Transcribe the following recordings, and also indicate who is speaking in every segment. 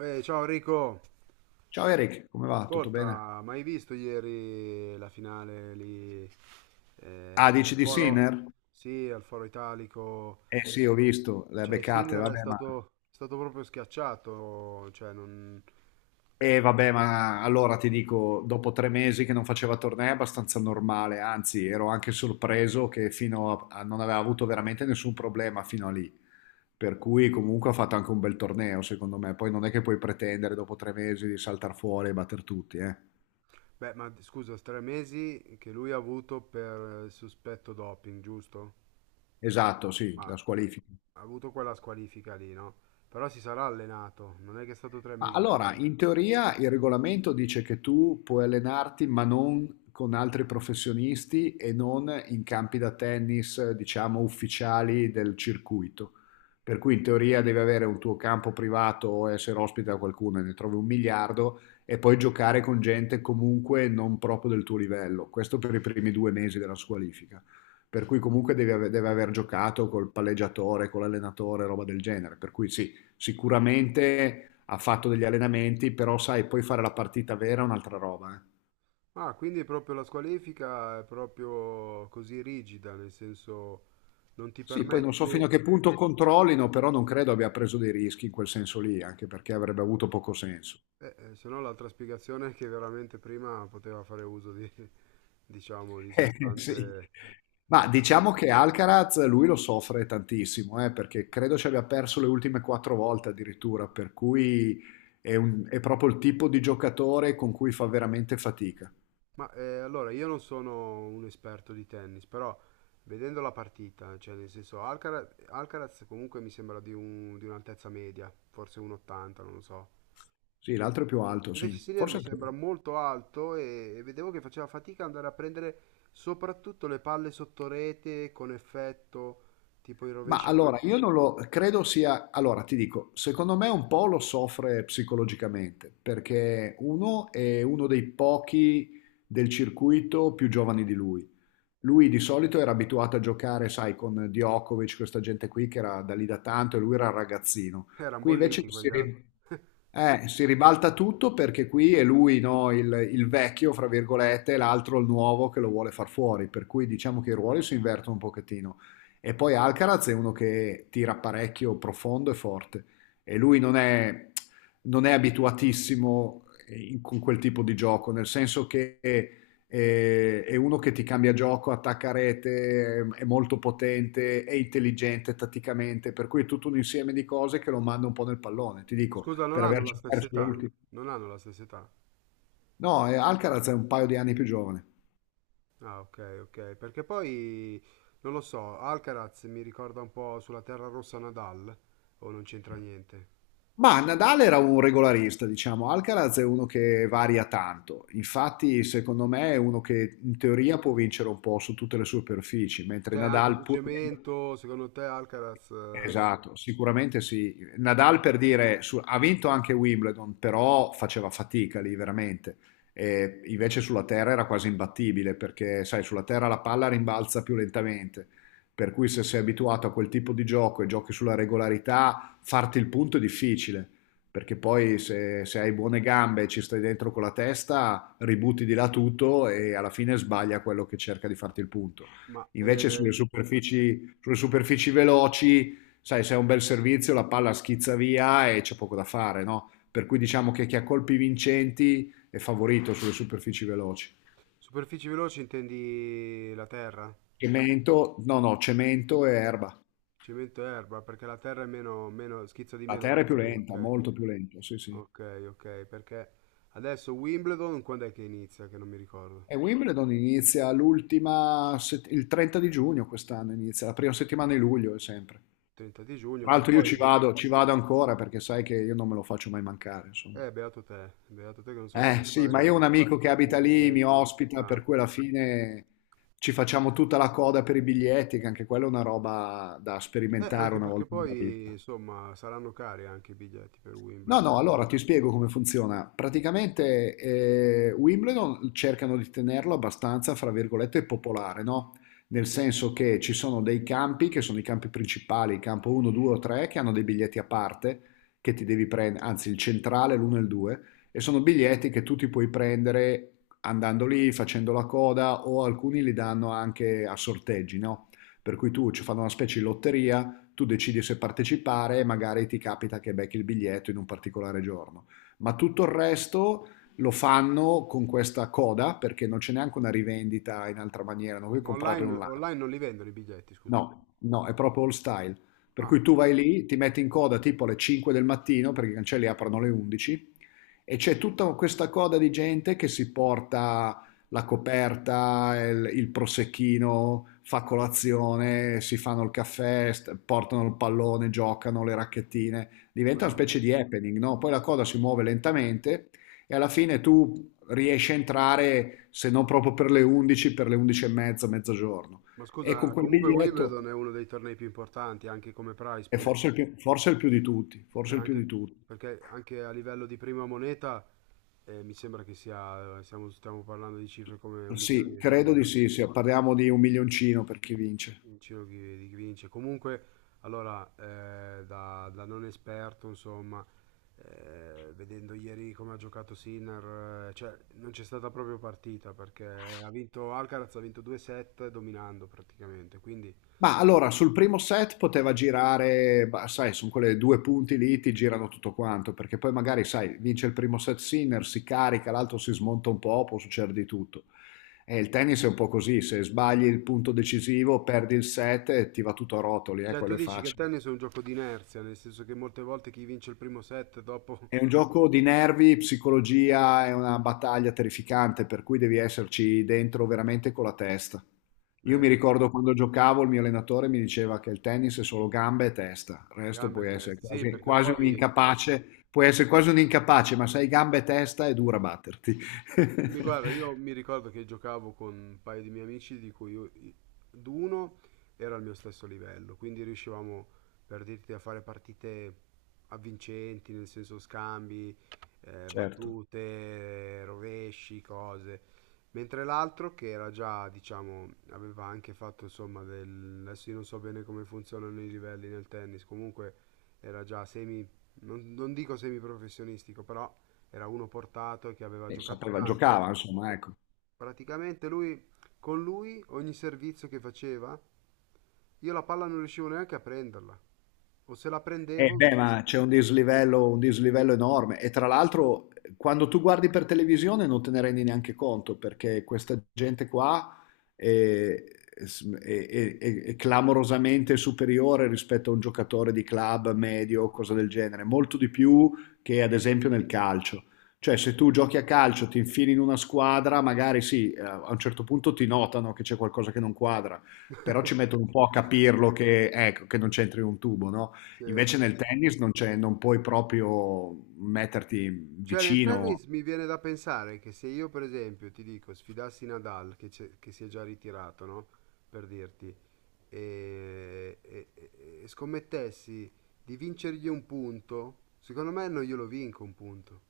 Speaker 1: Ciao Enrico,
Speaker 2: Ciao Eric, come va? Tutto bene?
Speaker 1: ascolta, ma hai visto ieri la finale lì
Speaker 2: Ah, dici
Speaker 1: al
Speaker 2: di
Speaker 1: Foro?
Speaker 2: Sinner?
Speaker 1: Sì, al Foro Italico.
Speaker 2: Eh sì, ho visto, le ha
Speaker 1: Cioè,
Speaker 2: beccate,
Speaker 1: Sinner è
Speaker 2: vabbè, ma...
Speaker 1: stato, è stato proprio schiacciato. Cioè, non...
Speaker 2: Eh vabbè, ma allora ti dico, dopo tre mesi che non faceva tornei è abbastanza normale, anzi ero anche sorpreso che non aveva avuto veramente nessun problema fino a lì, per cui comunque ha fatto anche un bel torneo secondo me, poi non è che puoi pretendere dopo tre mesi di saltar fuori e batter tutti, eh?
Speaker 1: Beh, ma scusa, 3 mesi che lui ha avuto per sospetto doping, giusto?
Speaker 2: Esatto, sì,
Speaker 1: Ma
Speaker 2: la squalifica.
Speaker 1: ha avuto quella squalifica lì, no? Però si sarà allenato, non è che è stato tre
Speaker 2: Ma
Speaker 1: mesi
Speaker 2: allora,
Speaker 1: fermo.
Speaker 2: in teoria il regolamento dice che tu puoi allenarti, ma non con altri professionisti e non in campi da tennis, diciamo, ufficiali del circuito. Per cui in teoria devi avere un tuo campo privato o essere ospite da qualcuno, e ne trovi un miliardo, e poi giocare con gente comunque non proprio del tuo livello. Questo per i primi due mesi della squalifica. Per cui comunque deve aver giocato col palleggiatore, con l'allenatore, roba del genere. Per cui sì, sicuramente ha fatto degli allenamenti, però sai, poi fare la partita vera è un'altra roba, eh.
Speaker 1: Ah, quindi proprio la squalifica è proprio così rigida, nel senso non ti
Speaker 2: Sì, poi non so fino
Speaker 1: permette,
Speaker 2: a che punto controllino, però non credo abbia preso dei rischi in quel senso lì, anche perché avrebbe avuto poco senso.
Speaker 1: se no l'altra spiegazione è che veramente prima poteva fare uso di, diciamo, di
Speaker 2: Sì.
Speaker 1: sostanze...
Speaker 2: Ma
Speaker 1: anche per-
Speaker 2: diciamo che Alcaraz lui lo soffre tantissimo, perché credo ci abbia perso le ultime quattro volte addirittura, per cui è, è proprio il tipo di giocatore con cui fa veramente fatica.
Speaker 1: Ma allora io non sono un esperto di tennis, però vedendo la partita, cioè nel senso Alcaraz, comunque mi sembra di un'altezza media, forse 1,80, non lo so.
Speaker 2: Sì, l'altro è più alto,
Speaker 1: Invece
Speaker 2: sì.
Speaker 1: Senior
Speaker 2: Forse
Speaker 1: mi
Speaker 2: anche...
Speaker 1: sembra molto alto e vedevo che faceva fatica ad andare a prendere soprattutto le palle sotto rete con effetto, tipo i
Speaker 2: Ma
Speaker 1: rovesci
Speaker 2: allora,
Speaker 1: di...
Speaker 2: io non lo credo sia, allora ti dico, secondo me un po' lo soffre psicologicamente, perché uno è uno dei pochi del circuito più giovani di lui, lui di solito era abituato a giocare, sai, con Djokovic, questa gente qui che era da lì da tanto e lui era un ragazzino.
Speaker 1: che erano
Speaker 2: Qui invece
Speaker 1: bolliti quegli altri.
Speaker 2: si ribalta tutto perché qui è lui, no, il vecchio, fra virgolette, e l'altro il nuovo che lo vuole far fuori, per cui diciamo che i ruoli si invertono un pochettino. E poi Alcaraz è uno che tira parecchio profondo e forte e lui non è, non è abituatissimo con quel tipo di gioco, nel senso che è uno che ti cambia gioco, attacca a rete, è molto potente, è intelligente tatticamente, per cui è tutto un insieme di cose che lo manda un po' nel pallone, ti
Speaker 1: Oh,
Speaker 2: dico,
Speaker 1: scusa, non
Speaker 2: per
Speaker 1: hanno la
Speaker 2: averci
Speaker 1: stessa
Speaker 2: perso le
Speaker 1: età.
Speaker 2: ultime.
Speaker 1: Non hanno la stessa età.
Speaker 2: No, Alcaraz è un paio di anni più giovane.
Speaker 1: Ah, ok, ok. Perché poi, non lo so, Alcaraz mi ricorda un po' sulla terra rossa Nadal, o non c'entra niente.
Speaker 2: Ma Nadal era un regolarista, diciamo, Alcaraz è uno che varia tanto, infatti secondo me è uno che in teoria può vincere un po' su tutte le superfici, mentre
Speaker 1: Cioè, anche
Speaker 2: Nadal
Speaker 1: su
Speaker 2: pur...
Speaker 1: cemento, secondo te Alcaraz...
Speaker 2: Esatto, sicuramente sì. Nadal per dire, ha vinto anche Wimbledon, però faceva fatica lì veramente. E invece sulla terra era quasi imbattibile perché, sai, sulla terra la palla rimbalza più lentamente. Per cui se sei abituato a quel tipo di gioco e giochi sulla regolarità, farti il punto è difficile. Perché poi se, se hai buone gambe e ci stai dentro con la testa, ributti di là tutto e alla fine sbaglia quello che cerca di farti il punto.
Speaker 1: ma
Speaker 2: Invece sulle superfici Sulle superfici veloci, sai, se è un bel servizio la palla schizza via e c'è poco da fare, no? Per cui diciamo che chi ha colpi vincenti è favorito sulle superfici veloci.
Speaker 1: superfici veloci intendi la terra?
Speaker 2: Cemento, no, no, cemento e erba.
Speaker 1: Cemento e erba, perché la terra è meno, meno, schizza di
Speaker 2: La
Speaker 1: meno la
Speaker 2: terra è più
Speaker 1: pallina,
Speaker 2: lenta,
Speaker 1: ok.
Speaker 2: molto più lenta, sì, sì.
Speaker 1: Ok, ok, perché adesso Wimbledon quando è che inizia? Che non mi ricordo.
Speaker 2: E Wimbledon inizia l'ultima, il 30 di giugno quest'anno inizia, la prima settimana di luglio è sempre.
Speaker 1: 30 di giugno,
Speaker 2: Tra
Speaker 1: che
Speaker 2: l'altro io
Speaker 1: poi...
Speaker 2: ci vado ancora perché sai che io non me lo faccio mai mancare, insomma.
Speaker 1: Beato te che non so come
Speaker 2: Eh sì, ma io ho un
Speaker 1: fai
Speaker 2: amico che
Speaker 1: i
Speaker 2: abita lì, mi
Speaker 1: biglietti.
Speaker 2: ospita,
Speaker 1: Ah.
Speaker 2: per cui alla fine ci facciamo tutta la coda per i biglietti, che anche quella è una roba da sperimentare
Speaker 1: Anche
Speaker 2: una
Speaker 1: perché
Speaker 2: volta nella
Speaker 1: poi,
Speaker 2: vita.
Speaker 1: insomma, saranno cari anche i biglietti per
Speaker 2: No,
Speaker 1: Wimbledon.
Speaker 2: no, allora ti spiego come funziona. Praticamente Wimbledon cercano di tenerlo abbastanza, fra virgolette, popolare, no? Nel senso che ci sono dei campi, che sono i campi principali, il campo 1, 2 o 3, che hanno dei biglietti a parte, che ti devi prendere, anzi il centrale, l'1 e il 2, e sono biglietti che tu ti puoi prendere andando lì, facendo la coda, o alcuni li danno anche a sorteggi, no? Per cui tu ci fanno una specie di lotteria, tu decidi se partecipare e magari ti capita che becchi il biglietto in un particolare giorno. Ma tutto il resto lo fanno con questa coda perché non c'è neanche una rivendita in altra maniera, non puoi
Speaker 1: Ma
Speaker 2: comprarli
Speaker 1: online,
Speaker 2: online.
Speaker 1: online non li vendono i biglietti, scusa.
Speaker 2: No, no, è proprio old style. Per
Speaker 1: Ah,
Speaker 2: cui tu vai lì, ti metti in coda tipo alle 5 del mattino, perché i cancelli aprono alle 11, e c'è tutta questa coda di gente che si porta la coperta, il prosecchino, fa colazione, si fanno il caffè, portano il pallone, giocano le racchettine. Diventa una
Speaker 1: madonna.
Speaker 2: specie di happening, no? Poi la coda si muove lentamente e alla fine tu riesci a entrare, se non proprio per le 11, per le 11 e mezza, mezzogiorno.
Speaker 1: Ma
Speaker 2: E con
Speaker 1: scusa,
Speaker 2: quel
Speaker 1: comunque
Speaker 2: biglietto,
Speaker 1: Wimbledon è uno dei tornei più importanti, anche come prize
Speaker 2: e
Speaker 1: pool.
Speaker 2: forse il più di tutti,
Speaker 1: Cioè
Speaker 2: forse il più
Speaker 1: anche,
Speaker 2: di tutti.
Speaker 1: perché anche a livello di prima moneta mi sembra che sia, stiamo parlando di cifre come un
Speaker 2: Sì,
Speaker 1: milione di
Speaker 2: credo di
Speaker 1: dollari,
Speaker 2: sì, sì, parliamo di un milioncino per chi vince.
Speaker 1: in giro chi, di chi vince. Comunque, allora, da, non esperto, insomma, vedendo ieri come ha giocato Sinner, cioè non c'è stata proprio partita perché ha vinto Alcaraz, ha vinto 2-7 dominando praticamente, quindi...
Speaker 2: Ma allora, sul primo set poteva girare, bah, sai, sono quelle due punti lì, ti girano tutto quanto, perché poi magari, sai, vince il primo set Sinner, si carica, l'altro si smonta un po', può succedere di tutto. E il tennis è un po' così, se sbagli il punto decisivo, perdi il set e ti va tutto a rotoli,
Speaker 1: Cioè, tu
Speaker 2: quello è
Speaker 1: dici che il
Speaker 2: facile.
Speaker 1: tennis è un gioco di inerzia, nel senso che molte volte chi vince il primo set dopo...
Speaker 2: È un gioco di nervi, psicologia, è una battaglia terrificante, per cui devi esserci dentro veramente con la testa. Io mi
Speaker 1: Perché-
Speaker 2: ricordo quando giocavo, il mio allenatore mi diceva che il tennis è solo gambe e testa, il resto
Speaker 1: Gambe e
Speaker 2: puoi essere
Speaker 1: testa, sì,
Speaker 2: quasi,
Speaker 1: perché
Speaker 2: quasi un
Speaker 1: poi,
Speaker 2: incapace, puoi essere quasi un incapace, ma se hai gambe e testa è dura batterti.
Speaker 1: mi- guarda, io mi ricordo che giocavo con un paio di miei amici di cui d'uno era al mio stesso livello, quindi riuscivamo, per dirti, a fare partite avvincenti, nel senso scambi,
Speaker 2: Certo.
Speaker 1: battute, rovesci, cose, mentre l'altro che era già, diciamo, aveva anche fatto, insomma, del... adesso io non so bene come funzionano i livelli nel tennis, comunque era già semi, non dico semiprofessionistico, però era uno portato che aveva
Speaker 2: E
Speaker 1: giocato
Speaker 2: sapeva,
Speaker 1: tanto.
Speaker 2: giocava, insomma, ecco.
Speaker 1: Praticamente lui, con lui, ogni servizio che faceva, io la palla non riuscivo neanche a prenderla. O se la
Speaker 2: Eh
Speaker 1: prendevo...
Speaker 2: beh, ma c'è un dislivello enorme e tra l'altro quando tu guardi per televisione non te ne rendi neanche conto perché questa gente qua è, è clamorosamente superiore rispetto a un giocatore di club medio o cosa del genere, molto di più che ad esempio nel calcio. Cioè se tu giochi a calcio, ti infili in una squadra, magari sì, a un certo punto ti notano che c'è qualcosa che non quadra, però ci mettono un po' a capirlo che, ecco, che non c'entri un tubo, no?
Speaker 1: Sì.
Speaker 2: Invece nel tennis non c'è, non puoi proprio metterti
Speaker 1: Cioè nel
Speaker 2: vicino.
Speaker 1: tennis mi viene da pensare che se io per esempio ti dico sfidassi Nadal che si è già ritirato, no? Per dirti, e scommettessi di vincergli un punto, secondo me non glielo vinco un punto.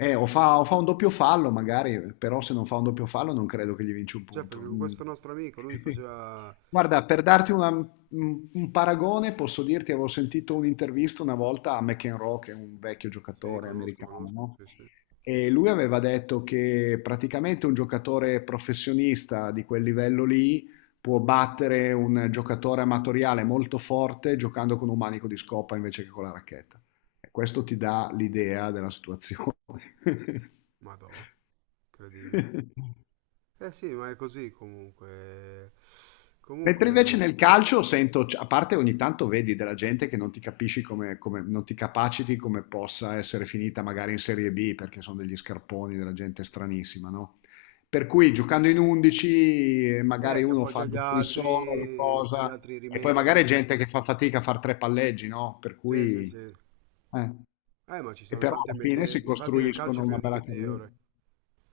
Speaker 2: O fa un doppio fallo magari, però se non fa un doppio fallo non credo che gli vinci un
Speaker 1: Cioè
Speaker 2: punto.
Speaker 1: perché con
Speaker 2: Mm.
Speaker 1: questo nostro amico lui faceva
Speaker 2: Guarda, per darti un paragone, posso dirti, avevo sentito un'intervista una volta a McEnroe, che è un vecchio
Speaker 1: Sì,
Speaker 2: giocatore
Speaker 1: conosco,
Speaker 2: americano,
Speaker 1: conosco,
Speaker 2: no?
Speaker 1: sì, sì.
Speaker 2: E lui aveva detto che praticamente un giocatore professionista di quel livello lì può battere un giocatore amatoriale molto forte giocando con un manico di scopa invece che con la racchetta. E questo ti dà l'idea della situazione.
Speaker 1: Madò, incredibile. Eh sì, ma è così comunque.
Speaker 2: Mentre
Speaker 1: Comunque,
Speaker 2: invece nel calcio sento, a parte ogni tanto vedi della gente che non ti capisci come, non ti capaciti come possa essere finita magari in Serie B, perché sono degli scarponi, della gente stranissima, no? Per cui giocando in 11 magari
Speaker 1: ti
Speaker 2: uno
Speaker 1: appoggi
Speaker 2: fa il
Speaker 1: agli
Speaker 2: difensore, la
Speaker 1: altri, poi gli
Speaker 2: cosa,
Speaker 1: altri
Speaker 2: e poi magari è
Speaker 1: rimediano.
Speaker 2: gente che fa fatica a fare tre palleggi, no? Per
Speaker 1: Sì, sì,
Speaker 2: cui...
Speaker 1: sì.
Speaker 2: eh,
Speaker 1: Ma ci
Speaker 2: e
Speaker 1: sono
Speaker 2: però
Speaker 1: tante
Speaker 2: alla fine
Speaker 1: meteore.
Speaker 2: si
Speaker 1: Infatti nel calcio
Speaker 2: costruiscono
Speaker 1: è
Speaker 2: una
Speaker 1: pieno di
Speaker 2: bella carriera.
Speaker 1: meteore.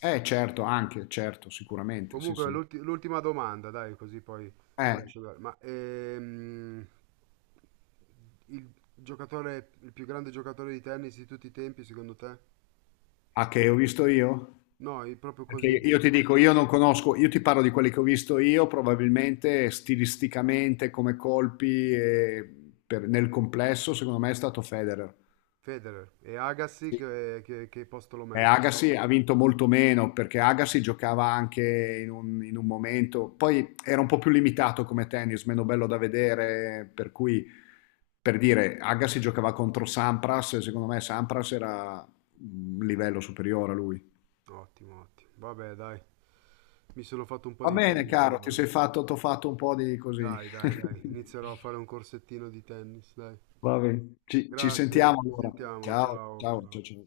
Speaker 2: Eh certo, anche, certo, sicuramente, sì
Speaker 1: Comunque,
Speaker 2: sì.
Speaker 1: l'ultima domanda, dai, così poi ti
Speaker 2: Eh,
Speaker 1: lascio andare. Ma il giocatore, il più grande giocatore di tennis di tutti i tempi, secondo te?
Speaker 2: ah, che ho visto io?
Speaker 1: No, è proprio
Speaker 2: Perché
Speaker 1: così.
Speaker 2: io ti dico, io non conosco, io ti parlo di quelli che ho visto io, probabilmente stilisticamente, come colpi, e nel complesso, secondo me è stato Federer.
Speaker 1: Federer e Agassi che posto lo
Speaker 2: E
Speaker 1: metti?
Speaker 2: Agassi ha vinto molto meno perché Agassi giocava anche in un momento, poi era un po' più limitato come tennis, meno bello da vedere, per cui per dire Agassi giocava contro Sampras e secondo me Sampras era un livello superiore a lui.
Speaker 1: Ottimo, ottimo. Vabbè, dai, mi sono fatto un po'
Speaker 2: Va
Speaker 1: di
Speaker 2: bene,
Speaker 1: infarinatura.
Speaker 2: caro, ti
Speaker 1: Vabbè.
Speaker 2: sei fatto, t'ho fatto un po' di così.
Speaker 1: Dai, dai, dai, inizierò a fare un corsettino di tennis, dai.
Speaker 2: Va bene, ci
Speaker 1: Grazie,
Speaker 2: sentiamo
Speaker 1: ci
Speaker 2: allora.
Speaker 1: sentiamo,
Speaker 2: Ciao,
Speaker 1: ciao,
Speaker 2: ciao,
Speaker 1: ciao.
Speaker 2: ciao, ciao.